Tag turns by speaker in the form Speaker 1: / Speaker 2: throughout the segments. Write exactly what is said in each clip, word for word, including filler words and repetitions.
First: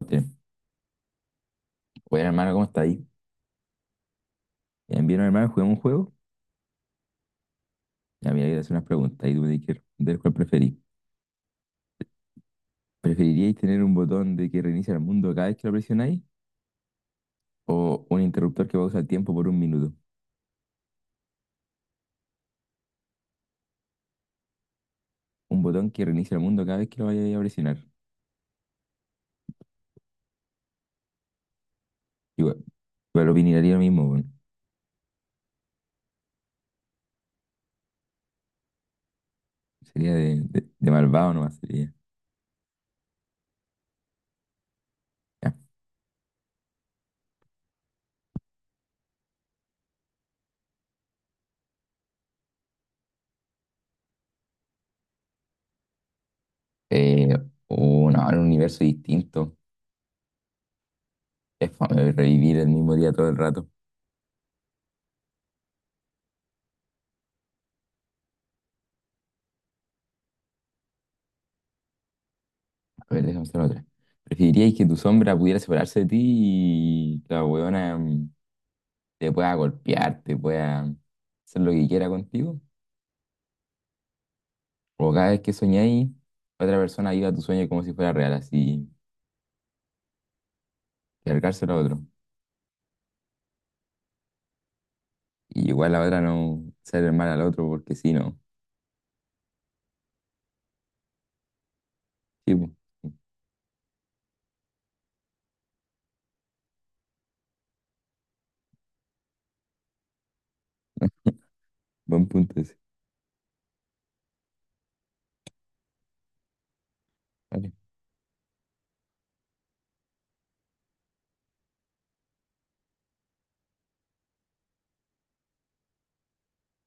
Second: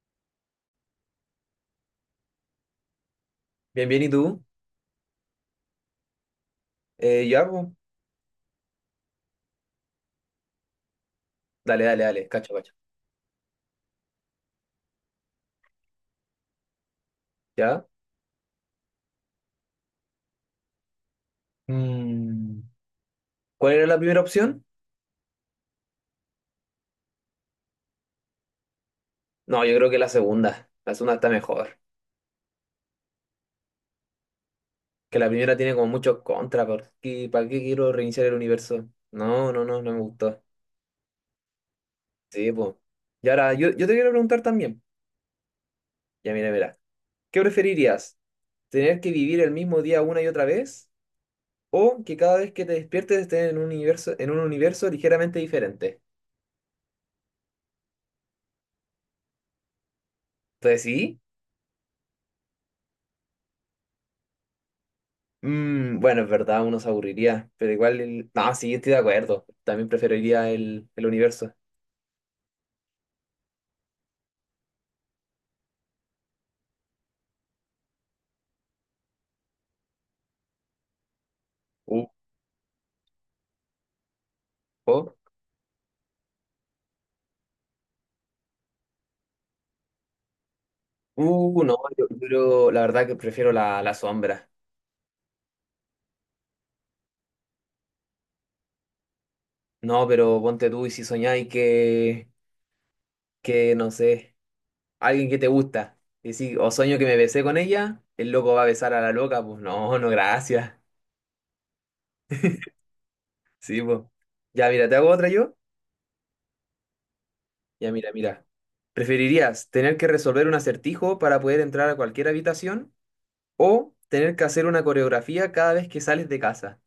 Speaker 1: Bien. Bueno, hermano, ¿cómo está ahí?
Speaker 2: Bien, bien, ¿y tú?
Speaker 1: Bien, bien, hermano, juguemos un juego.
Speaker 2: Eh, ya, pues.
Speaker 1: Ya, mira, voy a hacer unas preguntas y tú me tienes que responder cuál preferís.
Speaker 2: Dale, dale, dale, cacho, cacho.
Speaker 1: ¿Preferiríais tener un botón de que reinicia el mundo cada vez que lo presionáis
Speaker 2: ¿Ya?
Speaker 1: o un interruptor que pausa el tiempo por un minuto?
Speaker 2: Mm, ¿Cuál era la primera opción?
Speaker 1: Un botón que reinicia el mundo cada vez que lo vayáis a presionar.
Speaker 2: No, yo creo que la segunda. La segunda está mejor.
Speaker 1: Igual, igual opinaría lo mismo, bueno.
Speaker 2: Que la primera tiene como muchos contras. ¿Por qué, para qué quiero reiniciar el universo? No, no, no, no me
Speaker 1: Sería
Speaker 2: gustó.
Speaker 1: de, de, de malvado nomás, sería.
Speaker 2: Sí, pues. Y ahora, yo, yo te quiero preguntar también.
Speaker 1: Ya.
Speaker 2: Ya, mira, mira. ¿Qué preferirías? ¿Tener que vivir el mismo día una y otra vez? ¿O que cada vez que te despiertes estés en un universo, en un universo ligeramente diferente?
Speaker 1: Eh, o no, era un universo distinto.
Speaker 2: Entonces, sí.
Speaker 1: Es fome revivir el mismo día todo el rato.
Speaker 2: Mm, bueno, es verdad, uno se aburriría, pero igual, el... no, sí, estoy de acuerdo. También preferiría el, el universo.
Speaker 1: A ver, déjame hacer otra. ¿Preferiríais que tu sombra pudiera separarse de ti y la huevona, te pueda golpear, te pueda hacer lo que
Speaker 2: Uh,
Speaker 1: quiera contigo? O
Speaker 2: oh.
Speaker 1: cada vez que soñáis, otra persona viva tu sueño como si fuera real, así,
Speaker 2: Uh,
Speaker 1: cargárselo a
Speaker 2: no,
Speaker 1: otro.
Speaker 2: yo, yo la verdad que prefiero la, la sombra.
Speaker 1: Y igual la otra no ser mal al otro, porque si no.
Speaker 2: No, pero ponte tú y si soñáis que,
Speaker 1: Sí, po.
Speaker 2: que, no sé, alguien que te gusta, y si, o sueño que me besé con ella, el loco va a besar a la loca, pues no, no, gracias.
Speaker 1: Buen punto ese.
Speaker 2: Sí, pues. Ya, mira, ¿te hago otra yo?
Speaker 1: Vale.
Speaker 2: Ya, mira, mira. ¿Preferirías tener que resolver un acertijo para poder entrar a cualquier habitación? ¿O tener que hacer una coreografía cada vez que sales de casa?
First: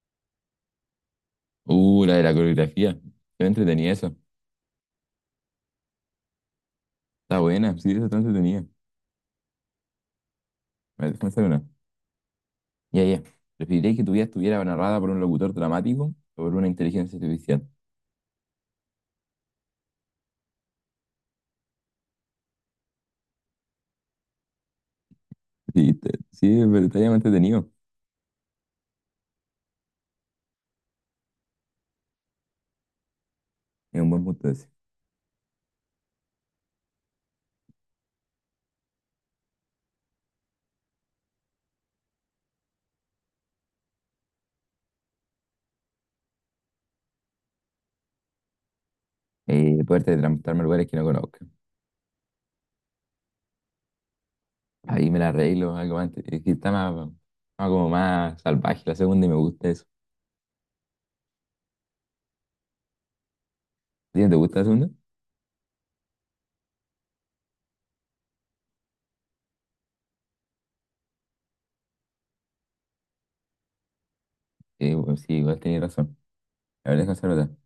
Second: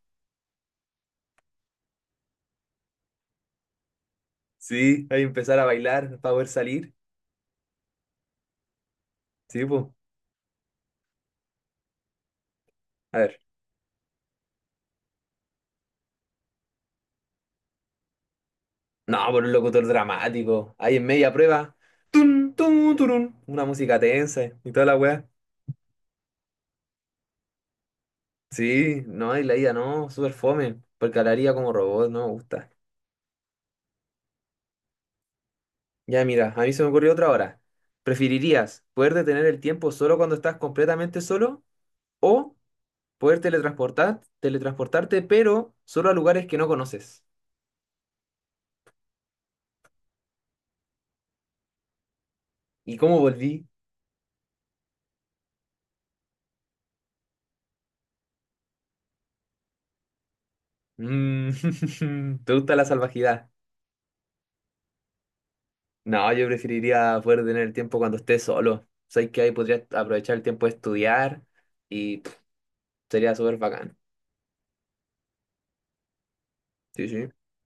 Speaker 1: Uh, la de la coreografía. Yo entretenía eso.
Speaker 2: Sí, hay que empezar a bailar para poder salir.
Speaker 1: Está buena, sí, eso está entretenida.
Speaker 2: Sí, pues.
Speaker 1: A ver, déjame hacer una. Ya,
Speaker 2: A
Speaker 1: ya.
Speaker 2: ver.
Speaker 1: ¿Preferirías que tu vida estuviera narrada por un locutor dramático o por una inteligencia artificial?
Speaker 2: No, por un locutor dramático. Ahí en media prueba. Tun, tun, turun. Una música tensa y toda la weá.
Speaker 1: Sí, está- sí, pero está bien entretenido.
Speaker 2: Sí, no, y la ida no, súper fome. Porque hablaría como robot, no me gusta.
Speaker 1: Es un buen punto ese.
Speaker 2: Ya, mira, a mí se me ocurrió otra hora. ¿Preferirías poder detener el tiempo solo cuando estás completamente solo? ¿O poder teletransportar, teletransportarte, pero solo a lugares que no conoces?
Speaker 1: Y poder teletransportarme a lugares que no conozco.
Speaker 2: ¿Y cómo volví?
Speaker 1: Ahí me la arreglo, algo más. Es que está más, más como más salvaje la segunda y me gusta eso.
Speaker 2: Mm, ¿Te gusta la salvajidad?
Speaker 1: ¿A ti no te gusta la segunda?
Speaker 2: No, yo preferiría poder tener el tiempo cuando esté solo. Sabes que ahí podría aprovechar el tiempo de estudiar y pff, sería súper bacán.
Speaker 1: Eh, bueno, sí, igual tenías razón. La verdad
Speaker 2: Sí,
Speaker 1: es que
Speaker 2: sí.
Speaker 1: no se nota.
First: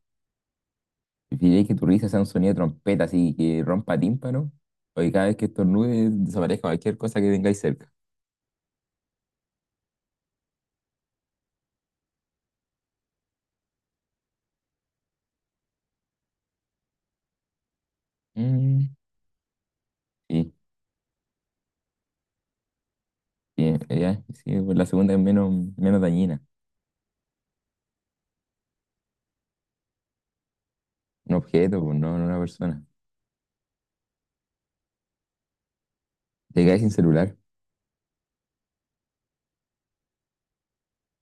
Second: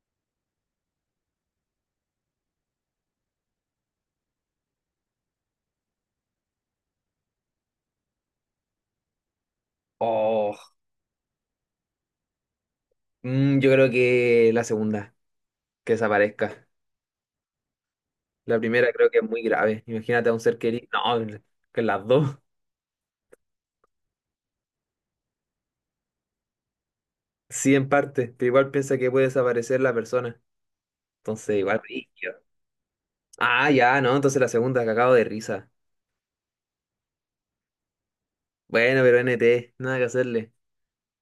Speaker 1: ¿Preferirías que tu risa sea un sonido de trompeta así que rompa tímpano? O que cada vez que estornudes desaparezca cualquier cosa que tengáis cerca.
Speaker 2: Oh, mm, yo creo que la segunda, que desaparezca. La primera
Speaker 1: Mm,
Speaker 2: creo que es muy grave. Imagínate a un
Speaker 1: sí,
Speaker 2: ser querido. No, que las dos.
Speaker 1: sí, eh, ya, sí, pues la segunda es menos, menos dañina.
Speaker 2: Sí, en parte, pero igual piensa que puede desaparecer la persona.
Speaker 1: Un
Speaker 2: Entonces, igual
Speaker 1: objeto, pues no, no una
Speaker 2: brígido.
Speaker 1: persona.
Speaker 2: Ah, ya, no, entonces la segunda, que acabo de risa.
Speaker 1: Te quedas sin celular.
Speaker 2: Bueno, pero N T, nada que hacerle.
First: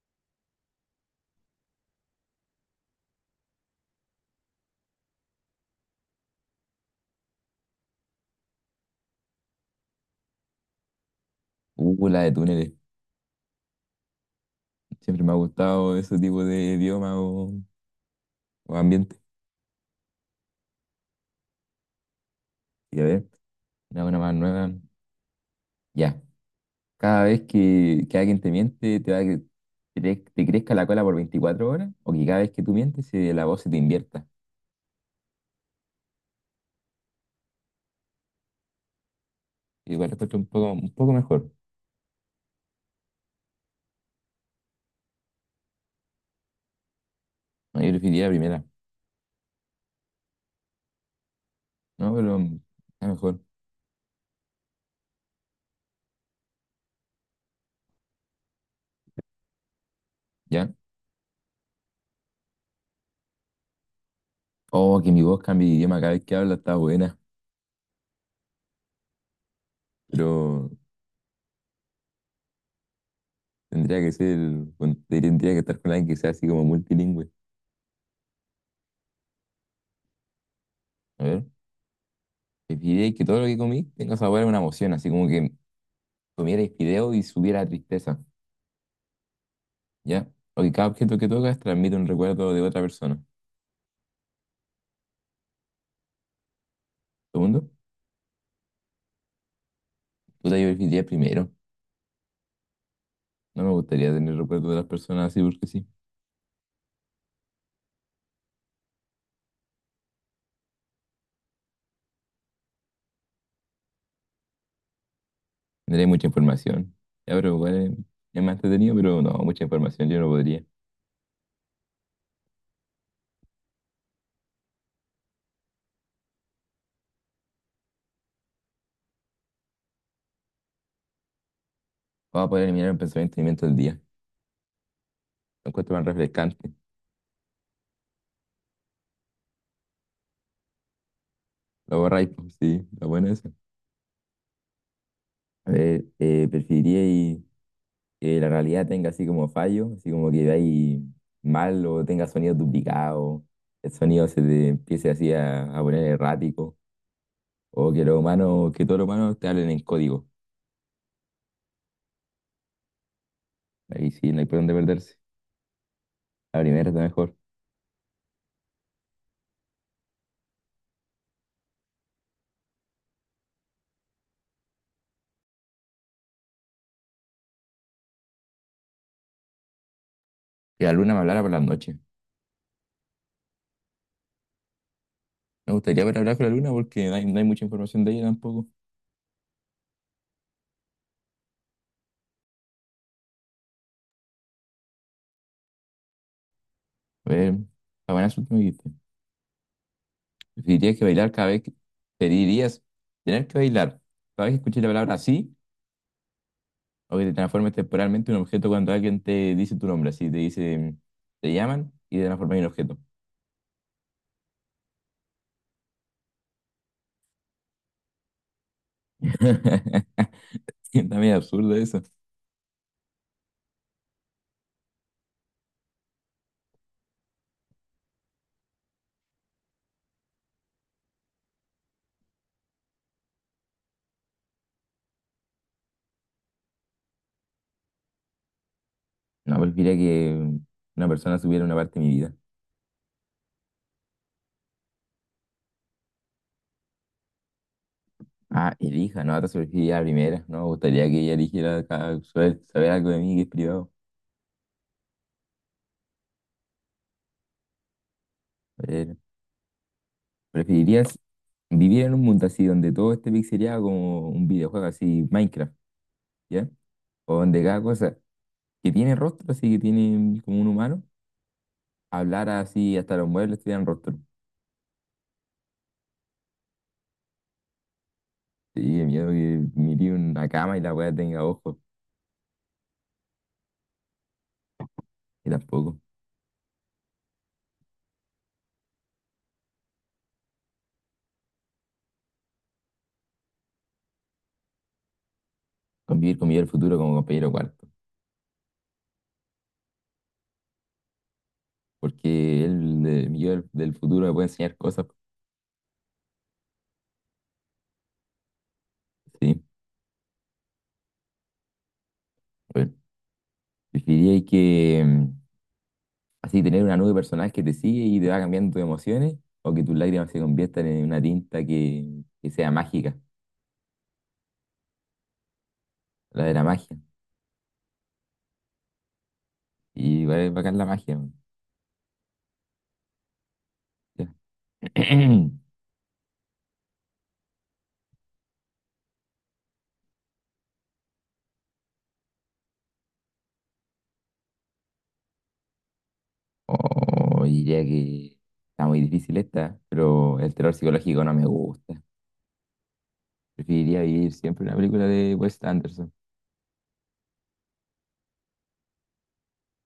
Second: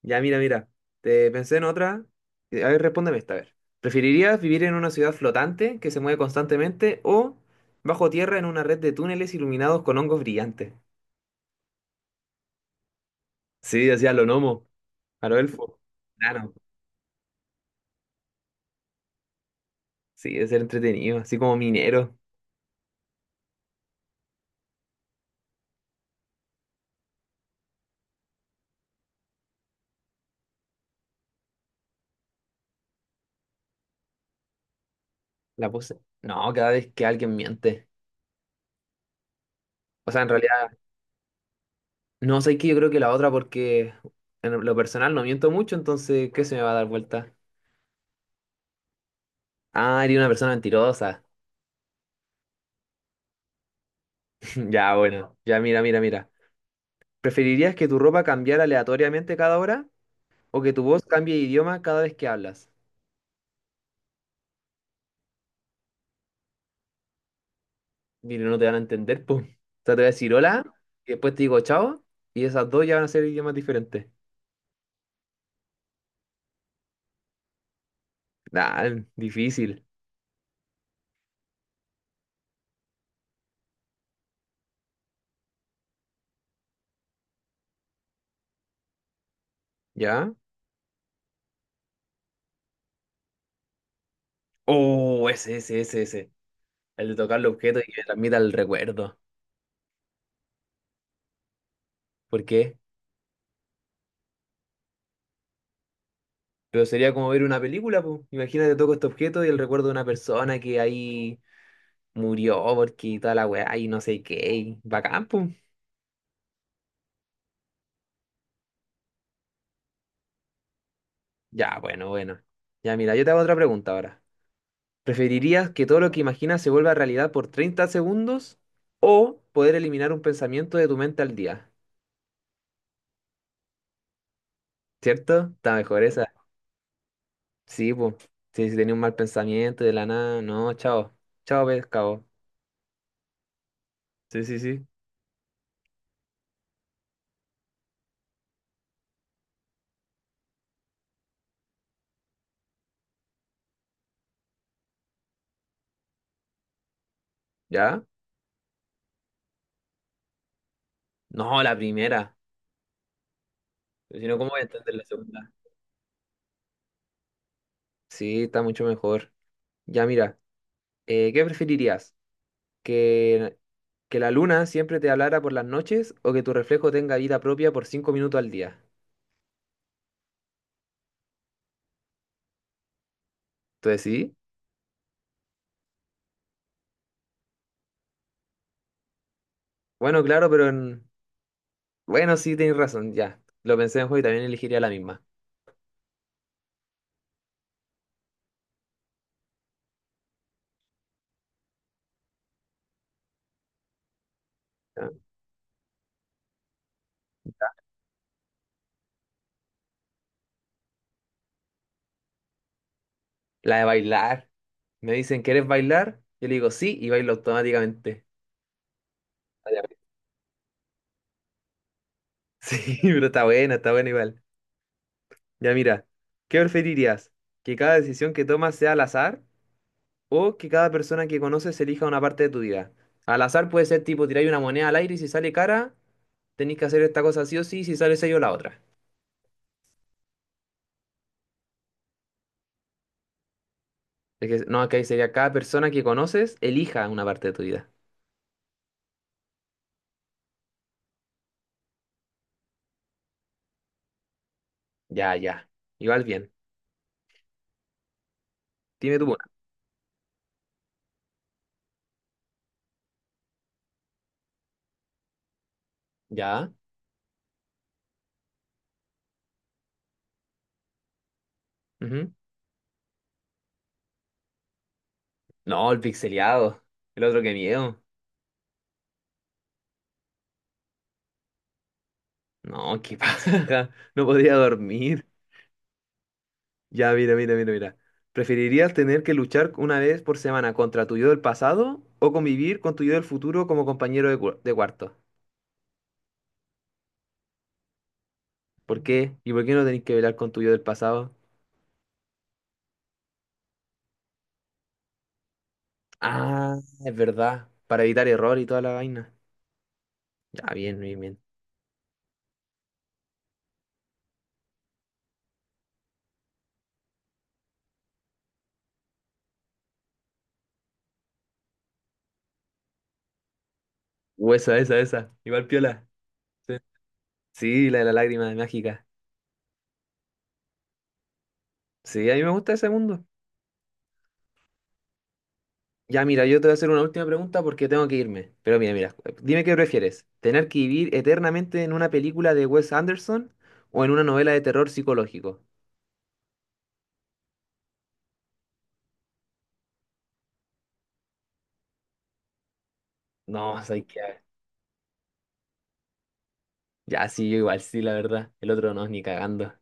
Speaker 2: Ya, mira, mira. Te pensé en otra. Eh, A ver, respóndeme esta, a ver. ¿Preferirías vivir en una ciudad flotante que se mueve constantemente o bajo tierra en una red de túneles iluminados con hongos brillantes?
Speaker 1: Uh, la de túneles.
Speaker 2: Sí, hacía lo gnomo,
Speaker 1: Siempre
Speaker 2: a
Speaker 1: me ha
Speaker 2: lo elfo.
Speaker 1: gustado ese tipo
Speaker 2: Claro,
Speaker 1: de idioma o o, ambiente.
Speaker 2: sí, es ser entretenido, así como minero.
Speaker 1: Y a ver, una buena más nueva. Ya. Cada vez que, que alguien te miente, te va a que que te, te crezca la cola por veinticuatro horas, o que cada vez que tú mientes, se- la voz se te invierta.
Speaker 2: La puse. No, cada vez que alguien miente.
Speaker 1: Igual
Speaker 2: O
Speaker 1: la
Speaker 2: sea, en
Speaker 1: encuentro un poco,
Speaker 2: realidad,
Speaker 1: un poco mejor.
Speaker 2: no sé qué, yo creo que la otra porque en lo personal no miento mucho, entonces, ¿qué se me va a dar vuelta?
Speaker 1: No, yo preferiría la primera.
Speaker 2: Ah, eres una persona mentirosa.
Speaker 1: No, pero mm, está mejor.
Speaker 2: Ya, bueno, ya mira, mira, mira. ¿Preferirías que tu ropa cambiara aleatoriamente cada hora o
Speaker 1: ¿Ya?
Speaker 2: que tu voz cambie de idioma cada vez que hablas?
Speaker 1: Oh, que mi voz cambie de idioma cada vez que habla, está buena.
Speaker 2: Mira, no te van a entender, po. O sea, te voy a decir hola,
Speaker 1: Pero
Speaker 2: y después te digo chao, y esas dos ya van a ser idiomas
Speaker 1: tendría
Speaker 2: diferentes.
Speaker 1: que ser, con- tendría que estar con alguien que sea así como multilingüe.
Speaker 2: Nah, difícil,
Speaker 1: A ver, preferiría que todo lo que comí tenga sabor a una emoción, así como que comiera fideo y subiera tristeza. ¿Ya?
Speaker 2: ¿ya?
Speaker 1: O que cada objeto que tocas transmite un recuerdo de otra persona.
Speaker 2: Oh, ese, ese, ese, ese. El de tocar los
Speaker 1: Segundo,
Speaker 2: objetos y que me transmita el recuerdo.
Speaker 1: tú te identificarías primero.
Speaker 2: ¿Por qué?
Speaker 1: No me gustaría tener recuerdos de las personas así porque sí.
Speaker 2: Pero sería como ver una película, po. Imagínate, toco este objeto y el recuerdo de una persona que ahí murió porque toda la weá y no sé qué. Y bacán, po.
Speaker 1: Tendría mucha información. Ya, pero igual es, es más entretenido, pero no, mucha información yo no podría.
Speaker 2: Ya, bueno, bueno. Ya, mira, yo te hago otra pregunta ahora. ¿Preferirías que todo lo que imaginas se vuelva realidad por treinta segundos o poder eliminar un pensamiento de tu mente al día?
Speaker 1: Vamos a poder eliminar el pensamiento y sentimiento del día.
Speaker 2: ¿Cierto?
Speaker 1: Lo
Speaker 2: Está
Speaker 1: encuentro
Speaker 2: mejor
Speaker 1: más
Speaker 2: esa.
Speaker 1: refrescante.
Speaker 2: Sí, pues. Sí, si tenía un mal pensamiento de la nada, no, chao. Chao,
Speaker 1: Lo
Speaker 2: pescado.
Speaker 1: borráis, pues, sí, lo bueno es eso.
Speaker 2: Sí, sí, sí.
Speaker 1: A ver, eh, preferiría y que la realidad tenga así como fallo, así como que veáis mal o tenga sonidos duplicados, el sonido se te empiece así a, a poner errático. O
Speaker 2: ¿Ya?
Speaker 1: que los humanos, que todos los humanos te hablen en código.
Speaker 2: No, la primera.
Speaker 1: Ahí
Speaker 2: Pero si
Speaker 1: sí,
Speaker 2: no,
Speaker 1: no hay
Speaker 2: ¿cómo
Speaker 1: por
Speaker 2: voy a
Speaker 1: dónde
Speaker 2: entender la
Speaker 1: perderse.
Speaker 2: segunda?
Speaker 1: La primera está mejor.
Speaker 2: Sí, está mucho mejor. Ya, mira, eh, ¿qué preferirías? que, que la luna siempre te hablara por las noches o que tu reflejo tenga vida propia por cinco minutos al día.
Speaker 1: Que la luna me hablara por las noches.
Speaker 2: Entonces sí,
Speaker 1: Me gustaría poder hablar con la luna porque no hay, no hay mucha información de ella tampoco.
Speaker 2: bueno, claro, pero en- bueno, sí, tienes razón, ya. Lo pensé mejor y también elegiría la misma.
Speaker 1: A ver, la buena suerte me dijiste. Preferirías que bailar cada vez que. Preferirías tener que bailar cada vez que escuches la
Speaker 2: ¿Ya?
Speaker 1: palabra así o que te transformes temporalmente en un objeto cuando alguien te dice tu nombre. Así te dice, te llaman y te transformas en un objeto.
Speaker 2: La de bailar. Me dicen, ¿quieres bailar? Yo le digo sí y bailo automáticamente. Ah, ya.
Speaker 1: Está medio absurdo eso.
Speaker 2: Sí, pero está buena, está buena igual. Ya mira, ¿qué preferirías? ¿Que cada decisión que tomas sea al azar o que cada persona que conoces elija una parte de tu vida? Al azar puede ser tipo tirar una moneda al aire y si sale cara, tenéis que hacer esta cosa sí o sí, si sale sello la otra.
Speaker 1: No, preferiría que una persona supiera una parte de mi vida.
Speaker 2: Es que, no, acá sería cada persona que conoces elija una parte de tu vida.
Speaker 1: Ah, elija, no, te surgiría la primera. No me gustaría que ella eligiera ca- saber, saber algo de mí que es privado.
Speaker 2: Ya, ya. Igual bien.
Speaker 1: Eh,
Speaker 2: Dime tú una.
Speaker 1: ¿Preferirías vivir en un mundo así donde todo esté pixelado como un videojuego así, Minecraft, ¿ya?
Speaker 2: Ya.
Speaker 1: o donde cada cosa que tiene rostro, así que tiene como un humano,
Speaker 2: Ujú.
Speaker 1: hablara así, hasta los muebles tuvieran rostro?
Speaker 2: No, el pixeleado. El otro que miedo.
Speaker 1: Sí, de miedo que mire una cama y la weá tenga ojos,
Speaker 2: No, qué pasa. No podía dormir.
Speaker 1: y tampoco.
Speaker 2: Ya, mira, mira, mira, mira. ¿Preferirías tener que luchar una vez por semana contra tu yo del pasado o convivir con tu yo del futuro como compañero de, cua- de cuarto?
Speaker 1: Convivir con mi yo del futuro como compañero cuarto.
Speaker 2: ¿Por qué? ¿Y por qué no tenéis que velar con tu yo del pasado?
Speaker 1: Porque él, eh, mi yo del, del futuro me puede enseñar cosas.
Speaker 2: Ah, es verdad. Para evitar error y toda la vaina.
Speaker 1: Sí,
Speaker 2: Ah, bien, bien, bien.
Speaker 1: bueno. ¿Preferiríais que. mm, así tener una nube personal que te sigue y te va cambiando tus emociones, o que tus lágrimas se conviertan en una tinta que, que sea mágica,
Speaker 2: Huesa, esa, esa. Igual piola.
Speaker 1: la de la
Speaker 2: Sí,
Speaker 1: magia?
Speaker 2: sí, la de la lágrima mágica.
Speaker 1: Y va a bacán la magia, man.
Speaker 2: Sí, a mí me gusta ese mundo.
Speaker 1: Ya.
Speaker 2: Ya, mira, yo te voy a hacer una última pregunta porque tengo que irme. Pero mira, mira, dime qué prefieres. ¿Tener que vivir eternamente en una película de Wes Anderson o en una novela de terror psicológico?
Speaker 1: Oh, diría que está muy difícil esta, pero el terror psicológico no me gusta.
Speaker 2: No,
Speaker 1: Preferiría
Speaker 2: soy
Speaker 1: vivir
Speaker 2: que...
Speaker 1: siempre una película de Wes Anderson.
Speaker 2: Ya, sí, yo igual, sí, la verdad. El otro no, ni cagando.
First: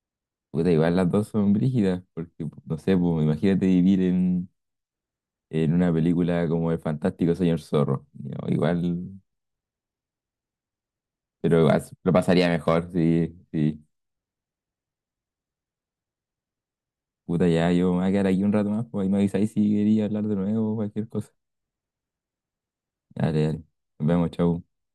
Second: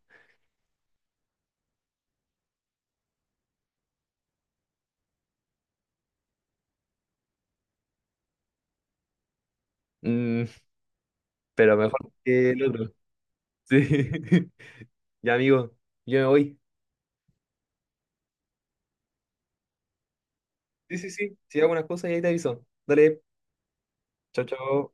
Speaker 1: Puta, igual las dos son brígidas, porque no sé, pues, imagínate vivir en, en, una película como El Fantástico Señor Zorro. No, igual,
Speaker 2: Mm,
Speaker 1: pero
Speaker 2: pero
Speaker 1: igual
Speaker 2: mejor
Speaker 1: lo pasaría
Speaker 2: que el
Speaker 1: mejor,
Speaker 2: otro.
Speaker 1: sí,
Speaker 2: Sí.
Speaker 1: sí.
Speaker 2: Ya, amigo, yo me voy.
Speaker 1: Puta, ya, yo me voy a quedar aquí un rato más, pues ahí me avisáis si quería hablar de nuevo o
Speaker 2: Sí,
Speaker 1: cualquier
Speaker 2: sí,
Speaker 1: cosa.
Speaker 2: sí. Si hago unas cosas y ahí te aviso. Dale,
Speaker 1: Dale, dale. Nos vemos,
Speaker 2: chao,
Speaker 1: chau.
Speaker 2: chao.